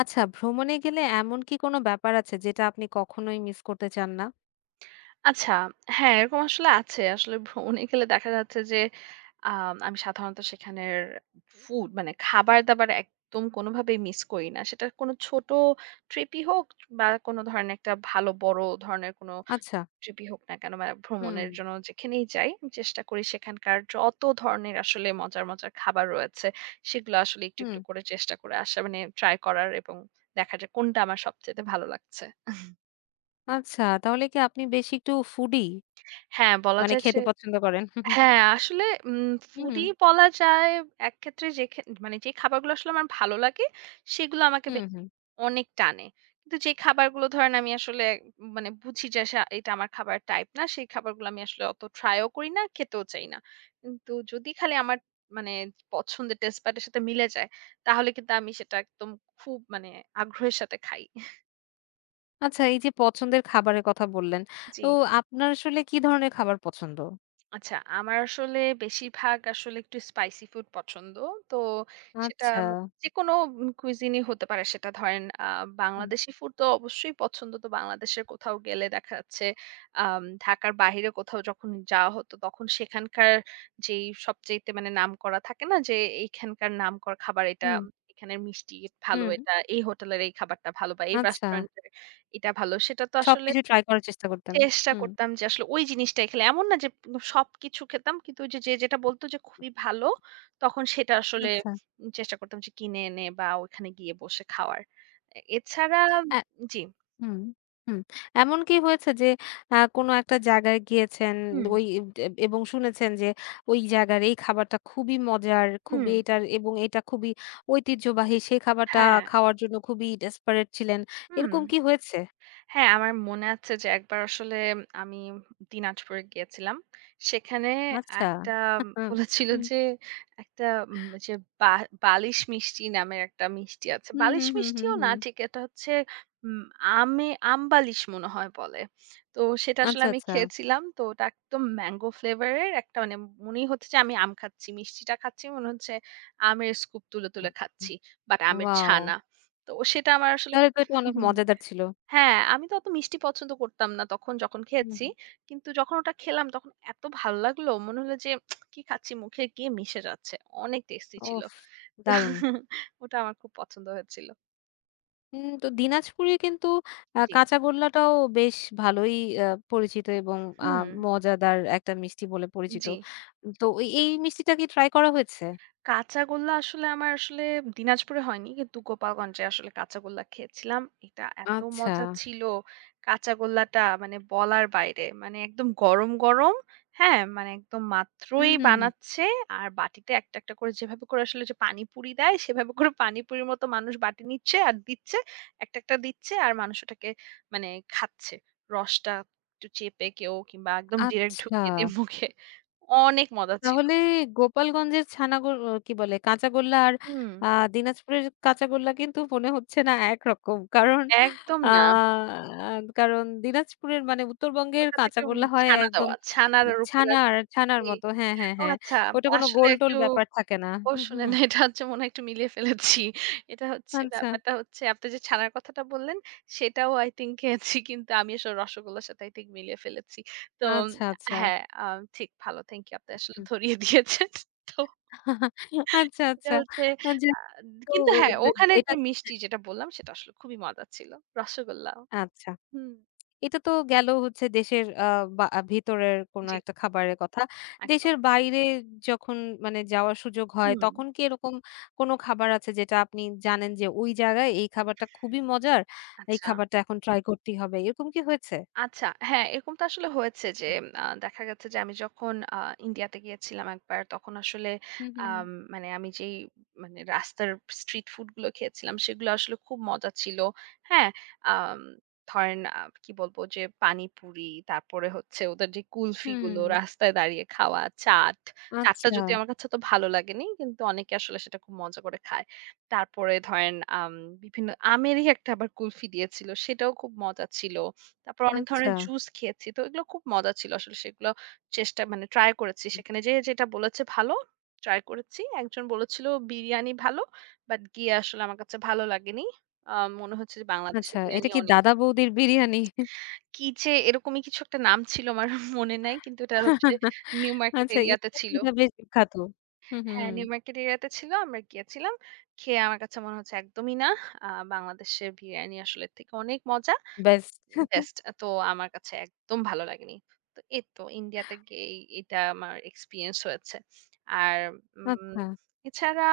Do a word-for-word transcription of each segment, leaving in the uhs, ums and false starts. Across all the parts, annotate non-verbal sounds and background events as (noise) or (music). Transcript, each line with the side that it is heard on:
left: আচ্ছা, ভ্রমণে গেলে এমন কি কোনো ব্যাপার আছে যেটা আপনি কখনোই মিস করতে চান না?
right: আচ্ছা, হ্যাঁ, এরকম আসলে আছে। আসলে ভ্রমণে গেলে দেখা যাচ্ছে যে, আম আমি সাধারণত সেখানের ফুড মানে খাবার-দাবার একদম কোনোভাবেই মিস করি না। সেটা কোনো ছোট ট্রিপই হোক বা কোনো ধরনের একটা ভালো বড় ধরনের কোনো
left: আচ্ছা।
right: ট্রিপই হোক না কেন, বা
left: হুম,
right: ভ্রমণের জন্য যেখানেই যাই, আমি চেষ্টা করি সেখানকার যত ধরনের আসলে মজার, মজার খাবার রয়েছে, সেগুলো আসলে একটু,
left: হুম।
right: একটু করে চেষ্টা করে আসা মানে ট্রাই করার এবং দেখা যায় কোনটা আমার সবচাইতে ভালো লাগছে।
left: আচ্ছা, তাহলে কি আপনি বেশি একটু ফুডি?
right: হ্যাঁ, বলা
left: মানে
right: যায় যে
left: খেতে পছন্দ করেন?
right: হ্যাঁ, আসলে উম
left: হুম,
right: ফুডি বলা যায়। একক্ষেত্রে যে খে মানে যে খাবারগুলো আসলে আমার ভালো লাগে, সেগুলো আমাকে বে
left: হুম, হুম।
right: অনেক টানে। কিন্তু যে খাবারগুলো ধরেন আমি আসলে মানে বুঝি যে সা এটা আমার খাবারের টাইপ না, সেই খাবারগুলো আমি আসলে অত ট্রাইও করি না, খেতেও চাই না। কিন্তু যদি খালি আমার মানে পছন্দের টেস্ট বাড এর সাথে মিলে যায়, তাহলে কিন্তু আমি সেটা একদম খুব মানে আগ্রহের সাথে খাই।
left: আচ্ছা, এই যে পছন্দের খাবারের কথা বললেন,
right: জি।
left: তো আপনার আসলে কি ধরনের খাবার পছন্দ?
right: আচ্ছা, আমার আসলে বেশিরভাগ আসলে একটু স্পাইসি ফুড পছন্দ। তো সেটা
left: আচ্ছা।
right: মা যেকোনো উম cuisine ই হতে পারে। সেটা ধরেন আ
left: হুম,
right: বাংলাদেশি ফুড তো অবশ্যই পছন্দ। তো বাংলাদেশের কোথাও গেলে দেখা যাচ্ছে আম ঢাকার বাহিরে কোথাও যখন যাওয়া হতো তখন সেখানকার যেই সবচাইতে মানে নামকরা থাকে না যে এইখানকার নামকরা খাবার এটা,
left: হুম,
right: এখানের মিষ্টি ভালো
left: হুম।
right: এটা, এই হোটেলের এই খাবারটা ভালো বা এই
left: আচ্ছা,
right: রেস্টুরেন্টের এটা ভালো। সেটা তো আসলে
left: সবকিছু ট্রাই করার চেষ্টা করতেন।
right: চেষ্টা
left: হুম,
right: করতাম যে আসলে ওই জিনিসটাই খেলে। এমন না যে সবকিছু খেতাম। কিন্তু ওই যে, যে যেটা বলত যে খুবই ভালো, তখন সেটা হুম। আসলে
left: আচ্ছা।
right: উম চেষ্টা করতাম যে কিনে এনে বা ওখানে গিয়ে বসে খাওয়ার। এ এছাড়া জি।
left: হুম, হুম। এমন কি হয়েছে যে আ কোনো একটা জায়গায় গিয়েছেন
right: হুম,
left: ওই দে এবং শুনেছেন যে ওই জায়গার এই খাবারটা খুবই মজার,
right: হুম।
left: খুবই এটার এবং এটা খুবই ঐতিহ্যবাহী, সেই খাবারটা
right: হ্যাঁ,
left: খাওয়ার জন্য খুবই desperate ছিলেন।
right: হুম।
left: এরকম কি হয়েছে?
right: হ্যাঁ, আমার মনে আছে যে একবার আসলে আমি দিনাজপুরে গিয়েছিলাম। সেখানে
left: আচ্ছা।
right: একটা
left: হুম,
right: বলেছিল
left: হুম,
right: যে একটা উম যে বা বালিশ মিষ্টি নামের একটা মিষ্টি আছে।
left: হুম,
right: বালিশ
left: হুম, হুম,
right: মিষ্টিও না
left: হুম।
right: ঠিক এটা হচ্ছে উম আমে আম বালিশ মনে হয় বলে। তো সেটা আসলে
left: আচ্ছা,
right: আমি বুঝেছি।
left: আচ্ছা।
right: খেয়েছিলাম। তো ওটা একদম ম্যাংগো ফ্লেভার এর একটা মানে মনেই হচ্ছে যে আমি আম খাচ্ছি। মিষ্টিটা খাচ্ছি মনে হচ্ছে আমের স্কুপ তুলে, তুলে খাচ্ছি। বাট আমের হুম।
left: ওয়াও!
right: ছানা। তো সেটা আমার আসলে
left: তাহলে তো এটা অনেক মজাদার ছিল।
right: হ্যাঁ, আমি তো অত মিষ্টি পছন্দ করতাম না তখন যখন
left: হুম,
right: খেয়েছি। কিন্তু যখন ওটা খেলাম তখন এত ভাল লাগলো মনে হলো যে উম, কি খাচ্ছি মুখে গিয়ে মিশে যাচ্ছে। অনেক টেস্টি ছিল।
left: ওফস! দারুণ।
right: (laughs) ওটা আমার খুব পছন্দ হয়েছিল।
left: উম তো দিনাজপুরে কিন্তু আ
right: জি।
left: কাঁচাগোল্লাটাও বেশ ভালোই আ পরিচিত এবং আ
right: হুম।
left: মজাদার একটা মিষ্টি বলে পরিচিত।
right: জি।
left: তো এই এই মিষ্টিটা কি ট্রাই করা হয়েছে?
right: কাঁচাগোল্লা আসলে আমার আসলে দিনাজপুরে হয়নি। কিন্তু গোপালগঞ্জে আসলে কাঁচাগোল্লা খেয়েছিলাম। এটা এত
left: আচ্ছা।
right: মজা ছিল। কাঁচাগোল্লাটা মানে বলার বাইরে। মানে একদম গরম, গরম হ্যাঁ? মানে একদম
left: হুম,
right: মাত্রই
left: হুম, হুম।
right: বানাচ্ছে। আর বাটিতে একটা, একটা করে যেভাবে করে আসলে যে পানিপুরি দেয়, সেভাবে করে পানিপুরির মতো মানুষ বাটি নিচ্ছে আর দিচ্ছে। একটা, একটা দিচ্ছে আর মানুষ ওটাকে মানে খাচ্ছে। রসটা একটু চেপে কেউ কিংবা একদম ডিরেক্ট
left: আচ্ছা।
right: ঢুকিয়ে দিয়ে মুখে। অনেক মজা ছিল।
left: তাহলে গোপালগঞ্জের ছানাগোল ও কি বলে কাঁচাগোল্লা আর
right: হুম,
left: আ দিনাজপুরের কাঁচাগোল্লা কিন্তু মনে হচ্ছে না একরকম। কারণ
right: একদম
left: আ
right: না।
left: কারণ দিনাজপুরের মানে উত্তরবঙ্গের
right: ওটাতে একটু
left: কাঁচাগোল্লা হয়
right: ছানা
left: একদম
right: দেওয়া। ছানার উপরে
left: ছানার
right: আসলে
left: ছানার
right: জি।
left: মতো। হ্যাঁ, হ্যাঁ,
right: ও
left: হ্যাঁ।
right: আচ্ছা।
left: ওটা কোনো
right: আসলে
left: গোল-টোল
right: একটু
left: ব্যাপার থাকে না।
right: ও
left: হুম, হুম,
right: শুনেন
left: হুম।
right: এটা হচ্ছে মনে হয় একটু মিলিয়ে ফেলেছি। এটা হচ্ছে
left: আচ্ছা,
right: ব্যাপারটা হচ্ছে আপনি যে ছানার কথাটা বললেন সেটাও I think খেয়েছি কিন্তু আমি আসলে রসগোল্লার সাথে I think মিলিয়ে ফেলেছি। তো
left: আচ্ছা, আচ্ছা।
right: হ্যাঁ, আ ঠিক ভালো। Thank you. আপনি আসলে
left: হুম।
right: ধরিয়ে দিয়েছেন। (laughs) তো
left: আচ্ছা,
right: এটা
left: আচ্ছা।
right: হচ্ছে
left: আ যাক
right: আ
left: তো
right: কিন্তু হ্যাঁ,
left: দে
right: ওখানের
left: এটা
right: যে মিষ্টি যেটা বললাম সেটা আসলে খুবই মজার ছিল। রসগোল্লা।
left: আচ্ছা।
right: হুম।
left: এটা তো গেল হচ্ছে দেশের আ বা আহ, ভিতরের কোনো
right: জি,
left: একটা খাবারের কথা।
right: একদম।
left: দেশের বাইরে যখন মানে যাওয়ার সুযোগ হয়
right: হুম।
left: তখন কি এরকম কোনো খাবার আছে যেটা আপনি জানেন যে ওই জায়গায় এই খাবারটা খুবই মজার, এই
right: আচ্ছা।
left: খাবারটা এখন ট্রাই করতেই হবে। এরকম কি হয়েছে?
right: আচ্ছা, হ্যাঁ, এরকম তো আসলে হয়েছে যে আ দেখা গেছে যে আমি যখন আ ইন্ডিয়াতে গিয়েছিলাম একবার তখন আসলে
left: হুম, হুম,
right: আম মানে আমি যেই মানে রাস্তার স্ট্রিট ফুড গুলো খেয়েছিলাম সেগুলো আসলে খুব মজা ছিল। হ্যাঁ? আম ধরেন আ কি বলবো যে পানিপুরি, তারপরে হচ্ছে ওদের যে কুলফি
left: হুম।
right: গুলো রাস্তায় দাঁড়িয়ে খাওয়া, চাট। চাটটা
left: আচ্ছা,
right: যদিও আমার কাছে অত ভালো লাগেনি কিন্তু অনেকে আসলে সেটা খুব মজা করে খায়। তারপরে ধরেন আম বিভিন্ন আমেরই একটা আবার কুলফি দিয়েছিল সেটাও খুব মজা ছিল। তারপর অনেক
left: আচ্ছা,
right: ধরনের জুস খেয়েছি। তো এগুলো খুব মজা ছিল আসলে সেগুলো চেষ্টা মানে ট্রাই করেছি। সেখানে যেয়ে যেটা বলেছে ভালো, ট্রাই করেছি। একজন বলেছিল বিরিয়ানি ভালো। বাট গিয়ে আসলে আমার কাছে ভালো লাগেনি। আ মনে হচ্ছে যে বাংলাদেশে
left: আচ্ছা। এটা
right: বিরিয়ানি
left: কি
right: অনেক
left: দাদা বৌদির বিরিয়ানি?
right: কি যে এরকমই কিছু একটা নাম ছিল আমার (laughs) মনে নাই। কিন্তু এটা হচ্ছে
left: (laughs)
right: নিউ মার্কেট
left: আচ্ছা
right: এরিয়াতে ছিল।
left: এটা বেশ বিখ্যাত। হুম, হুম,
right: হ্যাঁ,
left: হুম।
right: নিউ মার্কেট এরিয়াতে ছিল। আমরা গিয়েছিলাম। খেয়ে আমার কাছে মনে হচ্ছে একদমই না। আ বাংলাদেশের বিরিয়ানি আসলে এর থেকে অনেক মজা।
left: বেশ।
right: বেস্ট তো আমার কাছে একদম ভালো লাগেনি। তো এই তো ইন্ডিয়াতে গিয়েই এটা আমার এক্সপেরিয়েন্স হয়েছে। আর উম
left: আচ্ছা,
right: এছাড়া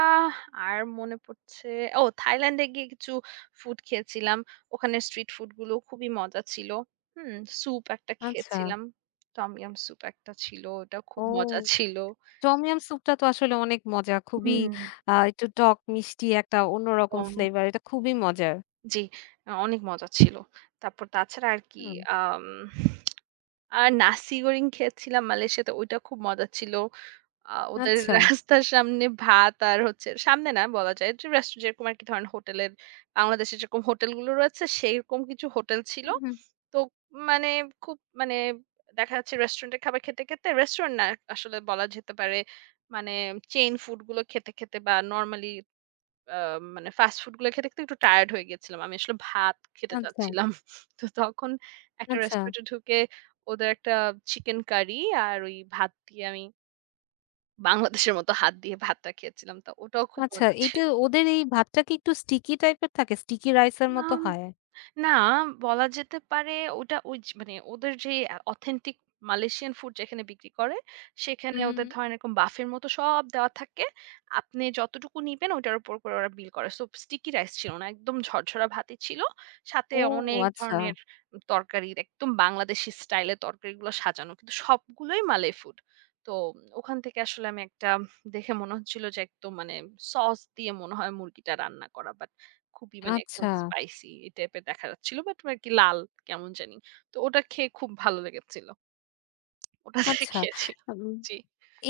right: আর মনে পড়ছে ও থাইল্যান্ডে গিয়ে কিছু ফুড খেয়েছিলাম। ওখানে স্ট্রিট ফুড গুলো খুবই মজা ছিল। হুম, স্যুপ একটা
left: আচ্ছা।
right: খেয়েছিলাম। টমইয়াম স্যুপ একটা ছিল। ওটা খুব
left: ও।
right: মজা ছিল।
left: টম ইয়াম স্যুপটা তো আসলে অনেক মজা। খুবই
right: হুম।
left: আ একটু টক মিষ্টি একটা অন্যরকম
right: উম
left: ফ্লেভার। এটা খুবই মজার।
right: জি, অনেক মজা ছিল। তারপর তাছাড়া আর কি
left: হুম,
right: আম আর নাসি গোরিং খেয়েছিলাম মালয়েশিয়াতে। ওইটা খুব মজা ছিল। আ ওদের
left: আচ্ছা।
right: (laughs) রাস্তার সামনে ভাত আর হচ্ছে সামনে না বলা যায় যে রেস্ট যেরকম আরকি ধরেন হোটেলের বাংলাদেশে যেরকম হোটেলগুলো রয়েছে সেরকম কিছু হোটেল ছিল।
left: হুম, হুম।
right: তো মানে খুব মানে দেখা যাচ্ছে রেস্টুরেন্টে খাবার খেতে, খেতে রেস্টুরেন্ট না আসলে বলা যেতে পারে মানে চেইন ফুড গুলো খেতে, খেতে বা নরমালি আ মানে ফাস্ট ফুড গুলা খেতে, খেতে একটু টায়ার্ড হয়ে গিয়েছিলাম। আমি আসলে ভাত খেতে
left: আচ্ছা,
right: চাচ্ছিলাম। (laughs) তো তখন একটা
left: আচ্ছা,
right: রেস্টুরেন্টে ঢুকে ওদের একটা চিকেন কারি আর ওই ভাত দিয়ে আমি বাংলাদেশের মতো হাত দিয়ে ভাতটা খেয়েছিলাম। তো ওটাও খুব
left: আচ্ছা।
right: মজা
left: এইটা
right: ছিল।
left: ওদের এই ভাতটা কি একটু স্টিকি টাইপের থাকে? স্টিকি রাইসের মতো
right: আম
left: হয়?
right: না, বলা যেতে পারে ওটা ওই য মানে ওদের যে আ অথেন্টিক মালয়েশিয়ান ফুড যেখানে বিক্রি করে,
left: হুম,
right: সেখানে
left: হুম। হুম।
right: ওদের ধরেন এরকম বাফের মতো সব দেওয়া থাকে। আপনি যতটুকু নিবেন ওটার উপর করে ওরা বিল করে। সো স্টিকি রাইস ছিল না। একদম ঝরঝরা ভাতই ছিল। সাথে
left: ও
right: অনেক
left: আচ্ছা,
right: ধরনের তরকারির একদম বাংলাদেশি স্টাইলে তরকারিগুলো সাজানো। কিন্তু সবগুলোই মালয় ফুড। তো ওখান থেকে আসলে আমি একটা দেখে মনে হচ্ছিল যে একদম মানে সস দিয়ে মনে হয় মুরগিটা রান্না করা। বাট খুবই মানে একদম
left: আচ্ছা,
right: স্পাইসি এই টাইপের দেখা যাচ্ছিল। বাট আরকি লাল কেমন জানি। তো ওটা খেয়ে খুব ভালো লেগেছিল। ওটা
left: আচ্ছা।
right: খেয়েছিলাম।
left: উম
right: জি।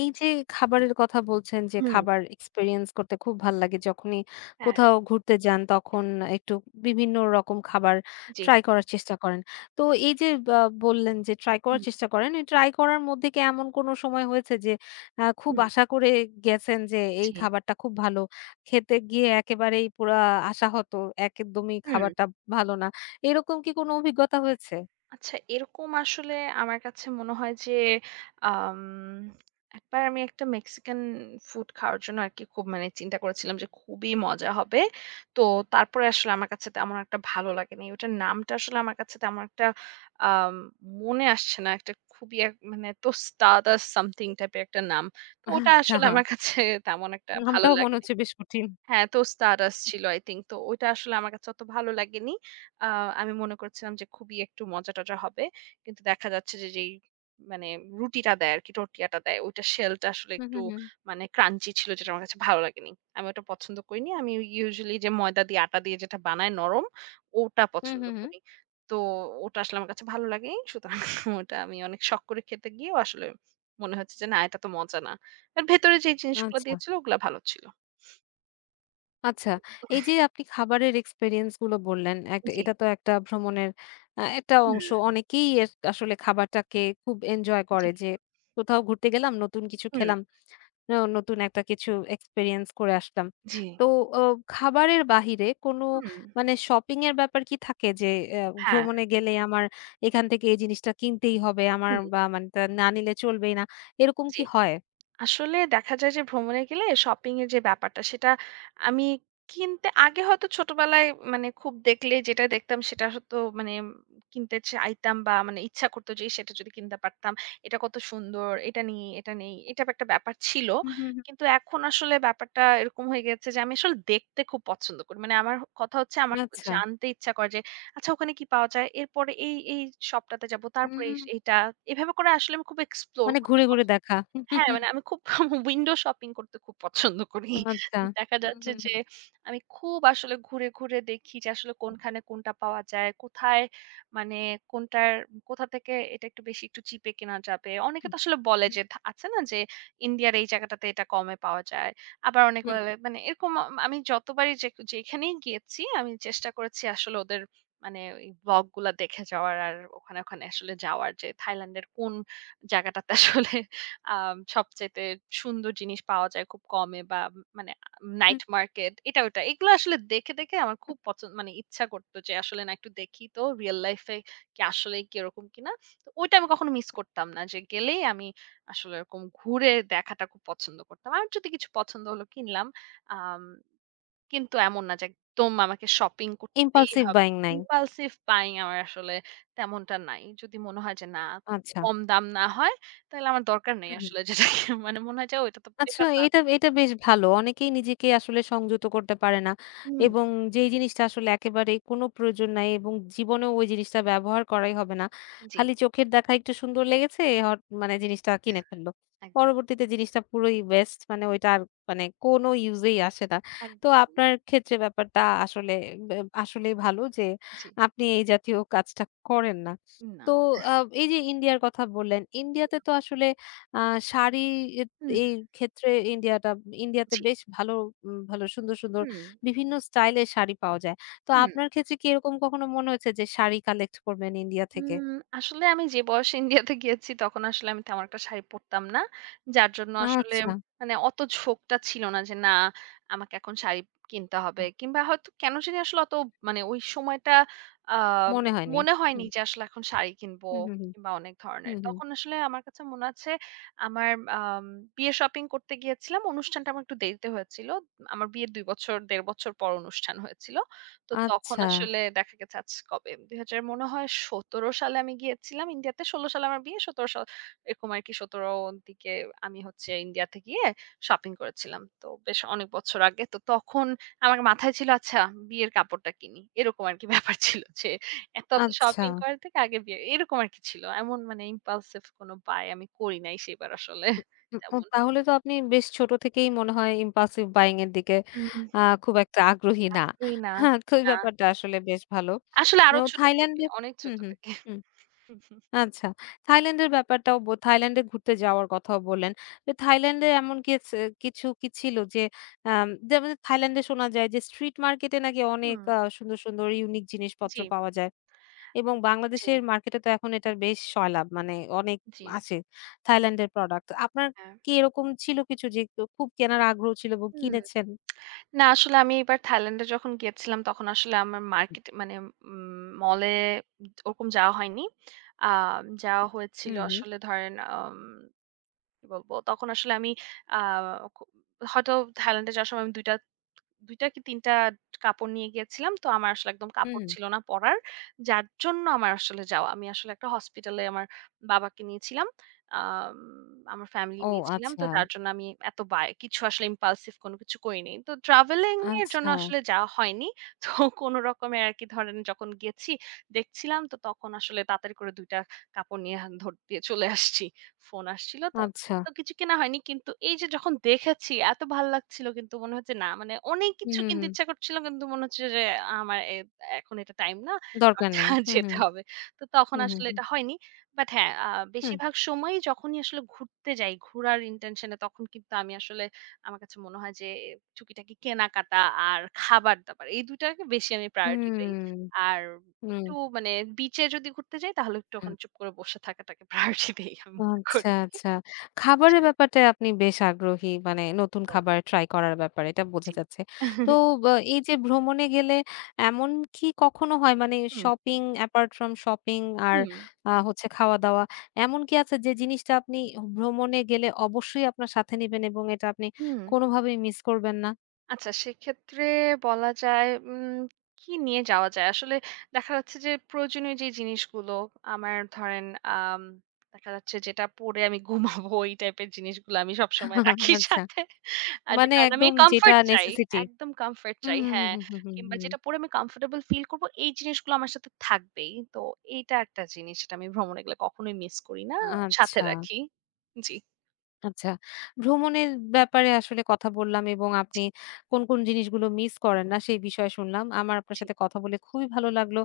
left: এই যে খাবারের কথা বলছেন যে
right: হুম।
left: খাবার এক্সপেরিয়েন্স করতে খুব ভাল লাগে যখনই
right: হ্যাঁ,
left: কোথাও ঘুরতে যান তখন একটু বিভিন্ন রকম খাবার
right: জি।
left: ট্রাই করার চেষ্টা করেন। তো এই যে বা বললেন যে ট্রাই করার
right: হুম,
left: চেষ্টা করেন, এই ট্রাই করার মধ্যে কি এমন কোনো সময় হয়েছে যে আ খুব
right: হুম,
left: আশা করে গেছেন যে এই
right: জি,
left: খাবারটা খুব ভালো, খেতে গিয়ে একেবারেই পুরা আশাহত, একদমই
right: হুম।
left: খাবারটা ভালো না। এরকম কি কোনো অভিজ্ঞতা হয়েছে?
right: আচ্ছা এরকম আসলে আমার কাছে মনে হয় যে আম একবার আমি একটা মেক্সিকান ফুড খাওয়ার জন্য আরকি খুব মানে চিন্তা করেছিলাম যে খুবই মজা হবে। তো তারপরে আসলে আমার কাছে তেমন একটা ভালো লাগেনি। ওটার নামটা আসলে আমার কাছে তেমন একটা আম মনে আসছে না। একটা খুবই এক মানে তোস্তাদা সামথিং টাইপের একটা নাম। তো ওটা
left: আচ্ছা,
right: আসলে আমার কাছে তেমন একটা ভালো
left: নামটাও মনে
right: লাগেনি।
left: হচ্ছে বেশ কঠিন।
right: হ্যাঁ, তো স্টারডাস্ট ছিল আই থিংক। তো ওইটা আসলে আমার কাছে অত ভালো লাগেনি। আ আমি মনে করছিলাম যে খুবই একটু মজা-টজা হবে। কিন্তু দেখা যাচ্ছে যে যেই মানে রুটিটা দেয় আরকি, টর্টিয়াটা দেয়, ওইটার শেলটা আসলে
left: হু, হু,
right: একটু
left: হু।
right: মানে ক্রাঞ্চি ছিল যেটা আমার কাছে ভালো লাগেনি। আমি ওটা পছন্দ করিনি। আমি ইউজুয়ালি যে ময়দা দিয়ে আটা দিয়ে যেটা বানায় নরম, ওটা
left: হু,
right: পছন্দ
left: হু, হু।
right: করি। তো ওটা আসলে আমার কাছে ভালো লাগেনি। সুতরাং (laughs) ওটা আমি অনেক শখ করে খেতে গিয়েও আসলে মনে হচ্ছে যে না এটা তো মজা না। আর ভেতরে যে জিনিসগুলো
left: আচ্ছা।
right: দিয়েছিল ওগুলা ভালো ছিল।
left: আচ্ছা, এই যে আপনি খাবারের এক্সপেরিয়েন্স গুলো বললেন, একটা
right: জি,
left: এটা তো একটা ভ্রমণের আ একটা অংশ।
right: হুম,
left: অনেকেই এর আসলে খাবারটাকে খুব এনজয়
right: জি,
left: করে যে, কোথাও ঘুরতে গেলাম, নতুন কিছু
right: হুম,
left: খেলাম, আ নতুন একটা কিছু এক্সপেরিয়েন্স করে আসলাম।
right: জি।
left: তো ও খাবারের বাহিরে কোনো
right: হুম,
left: মানে শপিং এর ব্যাপার কি থাকে? যে অ্যা
right: হ্যাঁ,
left: ভ্রমণে গেলে আমার এখান থেকে এই জিনিসটা কিনতেই হবে আমার
right: হুম,
left: বা মানে তা না নিলে চলবেই না। এরকম
right: জি।
left: কি হয়?
right: আসলে দেখা যায় যে ভ্রমণে গেলে শপিং এর যে ব্যাপারটা সেটা আমি কিনতে আগে হয়তো ছোটবেলায় মানে খুব দেখলে যেটা দেখতাম সেটা হয়তো মানে কিনতে চাইতাম বা মানে ইচ্ছা করতো যে সেটা যদি কিনতে পারতাম এটা কত সুন্দর এটা নেই এটা নেই এটা একটা ব্যাপার ছিল
left: হুম, হুম, হুম।
right: কিন্তু এখন আসলে ব্যাপারটা এরকম হয়ে গেছে যে আমি আসলে দেখতে খুব পছন্দ করি মানে আমার কথা হচ্ছে আমার
left: আচ্ছা।
right: জানতে ইচ্ছা করে যে আচ্ছা ওখানে কি পাওয়া যায় এরপরে এই এই শপটাতে যাব তারপরে
left: হুম,
right: এই- এইটা এভাবে করে আসলে আমি খুব এক্সপ্লোর
left: মানে
right: করতে
left: ঘুরে, ঘুরে
right: পছন্দ
left: দেখা।
right: হ্যাঁ, মানে
left: (laughs)
right: আমি খুব (laughs) উইন্ডো শপিং করতে খুব পছন্দ করি।
left: আচ্ছা।
right: দেখা
left: হুম,
right: যাচ্ছে
left: হুম,
right: যে
left: হুম।
right: আমি খুব আসলে ঘুরে, ঘুরে দেখি যে আসলে কোনখানে কোনটা পাওয়া যায়, কোথায় মানে কোনটার কোথা থেকে এটা একটু বেশি একটু চিপে কেনা যাবে। অনেকে তো আসলে বলে
left: হুম,
right: যে থা আছে না যে ইন্ডিয়ার এই জায়গাটাতে এটা কমে পাওয়া যায়। আবার অনেকে
left: হুম,
right: বলে মানে এরকম আ আমি যতবারই যে যেখানেই গিয়েছি আমি চেষ্টা করেছি আসলে ওদের মানে ওই ব্লগ গুলা দেখে যাওয়ার আর ওখানে, ওখানে আসলে যাওয়ার যে থাইল্যান্ডের কোন জায়গাটাতে আসলে আম সবচাইতে সুন্দর জিনিস পাওয়া যায় খুব কমে বা মানে
left: হুম।
right: নাইট মার্কেট এটা ওটা এগুলো আসলে দেখে, দেখে আমার খুব পছন্দ মানে ইচ্ছা করতো যে আসলে না একটু দেখি তো রিয়াল লাইফ এ কি আসলেই কি এরকম কিনা। তো ওইটা আমি কখনো মিস করতাম না। যে গেলেই আমি আসলে এরকম ঘুরে দেখাটা খুব পছন্দ করতাম। আর যদি কিছু পছন্দ হলো কিনলাম। আম কিন্তু এমন না যে একদম আমাকে শপিং করতেই
left: impulsive
right: হবে।
left: buying নাই।
right: impulsive buying আমার আসলে তেমনটা নাই। যদি মনে হয় যে না খুব
left: আচ্ছা।
right: কম দাম না হয়, তাহলে আমার দরকার নেই
left: হুম, হুম।
right: আসলে যেটাকে (laughs) মানে মনে হয় যে ওইটা তো
left: আচ্ছা
right: বেকার না।
left: এটা, এটা বেশ ভালো। অনেকেই নিজেকে আসলে সংযত করতে পারে না
right: হুম।
left: এবং যেই জিনিসটা আসলে একেবারেই কোনো প্রয়োজন নাই এবং জীবনেও ওই জিনিসটা ব্যবহার করাই হবে না।
right: জি,
left: খালি চোখের দেখায় একটু সুন্দর লেগেছে হট মানে জিনিসটা কিনে ফেললো।
right: একদম,
left: পরবর্তীতে জিনিসটা পুরোই ওয়েস্ট মানে ওইটা আর মানে কোনো ইউজেই আসে না। তো
right: একদম।
left: আপনার ক্ষেত্রে ব্যাপারটা আসলে বে আসলেই ভালো যে
right: জি,
left: আপনি এই জাতীয় কাজটা করেন না।
right: না।
left: তো আ এই যে ইন্ডিয়ার কথা বললেন, ইন্ডিয়াতে তো আসলে আ শাড়ি
right: হুম,
left: এই ক্ষেত্রে ইন্ডিয়াটা ইন্ডিয়াতে
right: জি,
left: বেশ ভালো উম ভালো সুন্দর, সুন্দর
right: হুম,
left: বিভিন্ন স্টাইলের শাড়ি পাওয়া যায়। তো
right: হুম।
left: আপনার ক্ষেত্রে কি এরকম কখনো মনে হয়েছে যে শাড়ি কালেক্ট করবেন ইন্ডিয়া থেকে?
right: উম আসলে আমি যে বয়সে ইন্ডিয়াতে গিয়েছি তখন আসলে আমি তেমন একটা শাড়ি পরতাম না। যার জন্য আসলে
left: আচ্ছা।
right: মানে অত ঝোঁকটা ছিল না যে, না আমাকে এখন শাড়ি কিনতে হবে।
left: হুম,
right: কিংবা হয়তো কেন জানি আসলে অত মানে ওই সময়টা আ
left: মনে হয়নি।
right: মনে হয়নি
left: হুম,
right: যে আসলে এখন শাড়ি কিনবো
left: হুম, হুম, হুম,
right: কিংবা অনেক ধরনের।
left: হুম, হুম।
right: তখন আসলে আমার কাছে মনে আছে আমার আম বিয়ে শপিং করতে গিয়েছিলাম। অনুষ্ঠানটা আমার একটু দেরিতে হয়েছিল। আমার বিয়ের দুই বছর দেড় বছর পর অনুষ্ঠান হয়েছিল। তো তখন
left: আচ্ছা,
right: আসলে দেখা গেছে আজ কবে দুই হাজার মনে হয় সতেরো সালে আমি গিয়েছিলাম ইন্ডিয়াতে। ষোলো সালে আমার বিয়ে। সতেরো সাল এরকম আরকি সতেরো দিকে আমি হচ্ছে ইন্ডিয়াতে গিয়ে শপিং করেছিলাম। তো বেশ অনেক বছর আগে। তো তখন আমার মাথায় ছিল আচ্ছা বিয়ের কাপড়টা কিনি। এরকম আরকি ব্যাপার ছিল যে এত, এত
left: আচ্ছা।
right: শপিং করার থেকে আগে বিয়ে এরকম আরকি ছিল। এমন মানে ইম্পালসিভ কোন বায় আমি করি নাই সেবার আসলে
left: হুম, ও
right: তেমন।
left: তাহলে তো আপনি বেশ ছোট থেকেই মনে হয় impulsive buying এর দিকে
right: উম
left: আ খুব একটা আগ্রহী না।
right: আগ্রহী না।
left: হ্যাঁ, তো এই
right: না।
left: ব্যাপারটা আসলে বেশ ভালো।
right: আসলে আরো
left: ও
right: ছোট থেকে,
left: থাইল্যান্ডে
right: অনেক
left: হুম,
right: ছোট
left: হুম,
right: থেকে।
left: হুম। আচ্ছা। থাইল্যান্ডের ব্যাপারটাও ব থাইল্যান্ডে ঘুরতে যাওয়ার কথাও বললেন। তো থাইল্যান্ডে এমন কিছ কিছু কি ছিল যে আম যেমন থাইল্যান্ডে শোনা যায় যে স্ট্রিট মার্কেটে নাকি অনেক
right: হুম,
left: আ সুন্দর, সুন্দর ইউনিক জিনিসপত্র
right: জি।
left: পাওয়া যায় এবং
right: জি,
left: বাংলাদেশের মার্কেটে তো এখন এটার বেশ সয়লাব মানে অনেক
right: জি,
left: আসে থাইল্যান্ডের প্রোডাক্ট। আপনার
right: হ্যাঁ।
left: কি এরকম ছিল কিছু যে ক খুব কেনার আগ্রহ ছিল এবং
right: হুম।
left: কিনেছেন?
right: না আসলে আমি এবার থাইল্যান্ডে যখন গিয়েছিলাম তখন আসলে আমার মার্কেট মানে উম মলে ওরকম যাওয়া হয়নি। আ যাওয়া হয়েছিল
left: হুম, হুম,
right: আসলে ধরেন আম কি বলবো? তখন আসলে আমি আ ক হয়তো থাইল্যান্ডে যাওয়ার সময় আমি দুই টা দুই টা কি তিন টা কাপড় নিয়ে গিয়েছিলাম। তো আমার আসলে একদম কাপড়
left: হুম।
right: ছিল না পরার। যার জন্য আমার আসলে যাওয়া। আমি আসলে একটা হসপিটালে আমার বাবাকে নিয়েছিলাম। আম আমার ফ্যামিলি
left: ও
right: নিয়েছিলাম। তো
left: আচ্ছা,
right: যার জন্য আমি এত বায় কিছু আসলে ইম্পালসিভ কোনো কিছু করিনি। তো ট্রাভেলিং এর জন্য
left: আচ্ছা,
right: আসলে যাওয়া হয়নি। তো কোনো রকমে আরকি ধরেন যখন গেছি, দেখছিলাম তো তখন আসলে তাড়াতাড়ি করে দুই টা কাপড় নিয়ে হা ধর দিয়ে চলে আসছি। ফোন আসছিল।
left: আচ্ছা।
right: তো কিছু কেনা হয়নি। কিন্তু এই যে যখন দেখেছি এত ভাল লাগছিল কিন্তু মনে হচ্ছে না মানে অনেক
left: হুম,
right: কিছু
left: হুম,
right: কিনতে
left: হুম।
right: ইচ্ছা করছিল কিন্তু মনে হচ্ছে যে আমার এ এখন এটা টাইম না।
left: দরকার
right: আচ্ছা
left: নেই।
right: (laughs)
left: হুম, হুম,
right: যেতে হবে। তো তখন
left: হুম, হুম,
right: আসলে
left: হুম।
right: এটা হয়নি। বাট হ্যাঁ, আ
left: হুম।
right: বেশিরভাগ সময়ই যখনই আসলে ঘুরতে যাই, ঘোরার ইনটেনশন এ তখন কিন্তু আমি আসলে আমার কাছে মনে হয় যে টুকিটাকি কেনাকাটা আর খাবার-দাবার এই দুই টাকে বেশি আমি প্রায়োরিটি দেই।
left: হুম,
right: আর
left: হুম,
right: একটু মানে বিচে যদি ঘুরতে যাই তাহলে একটু
left: হুম।
right: ওখানে চুপ করে বসে থাকাটাকে (laughs) প্রায়োরিটি দেই আমি মনে
left: আচ্ছা,
right: করি।
left: আচ্ছা। খাবারের ব্যাপারটায় আপনি বেশ আগ্রহী। মানে নতুন
right: তো
left: খাবার ট্রাই করার ব্যাপারে এটা বোঝা
right: জি।
left: যাচ্ছে। তো
right: (laughs)
left: বা এই যে ভ্রমণে গেলে এমন কি কখনো হয় মানে
right: হুম,
left: শপিং অ্যাপার্ট ফ্রম শপিং আর
right: হুম,
left: আ হচ্ছে খাওয়া-দাওয়া এমন কি আছে যে জিনিসটা আপনি ভ্রমণে গেলে অবশ্যই আপনার সাথে নিবেন এবং এটা আপনি
right: হুম।
left: কোনোভাবেই মিস করবেন না?
right: আচ্ছা সেক্ষেত্রে বলা যায় উম কি নিয়ে যাওয়া যায়? আসলে দেখা যাচ্ছে যে প্রয়োজনীয় যে জিনিসগুলো আমার ধরেন আম দেখা যাচ্ছে যেটা পরে আমি ঘুমাবো ওই টাইপের জিনিসগুলো আমি সবসময় রাখি
left: (laughs) আচ্ছা।
right: সাথে। আ যে
left: মানে
right: কারণ আমি
left: একদম যেটা
right: কমফোর্ট চাই।
left: নেসেসিটি।
right: একদম কমফোর্ট
left: হুম,
right: চাই
left: হুম, হুম,
right: হ্যাঁ।
left: হুম, হুম, হুম,
right: কিংবা
left: হুম।
right: যেটা পরে আমি কমফোর্টেবল ফিল করব এই জিনিসগুলো আমার সাথে থাকবেই। তো এইটা একটা জিনিস যেটা আমি ভ্রমণে গেলে কখনোই মিস করি না। সাথে
left: আচ্ছা।
right: রাখি। জি।
left: আচ্ছা। ভ্রমণের ব্যাপারে আসলে কথা বললাম এবং
right: জি,
left: আপনি কোন, কোন জিনিসগুলো মিস করেন না সেই বিষয়ে শুনলাম। আমার আপনার
right: জি।
left: সাথে কথা বলে খুবই ভালো লাগলো।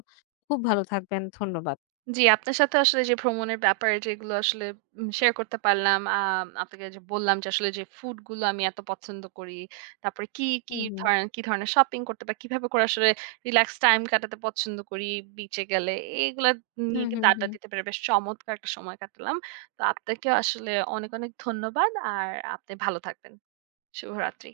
left: খুব ভালো থাকবেন। ধন্যবাদ।
right: জি, আপনার সাথে আসলে যে ভ্রমণের ব্যাপারে যেগুলো আসলে উম শেয়ার করতে পারলাম, আম আপনাকে যে বললাম যে আসলে যে ফুড গুলো আমি এত পছন্দ করি। তারপরে কি,
left: হু,
right: কি
left: হু।
right: ধরেন কি ধরনের শপিং করতে বা কিভাবে করে আসলে রিল্যাক্স টাইম কাটাতে পছন্দ করি বিচে গেলে। এগুলা
left: হু,
right: নিয়ে
left: হু,
right: কিন্তু
left: হু।
right: আড্ডা দিতে পেরে বেশ চমৎকার একটা সময় কাটালাম। তো আপনাকেও আসলে অনেক, অনেক ধন্যবাদ। আর আপনি ভালো থাকবেন। শুভরাত্রি।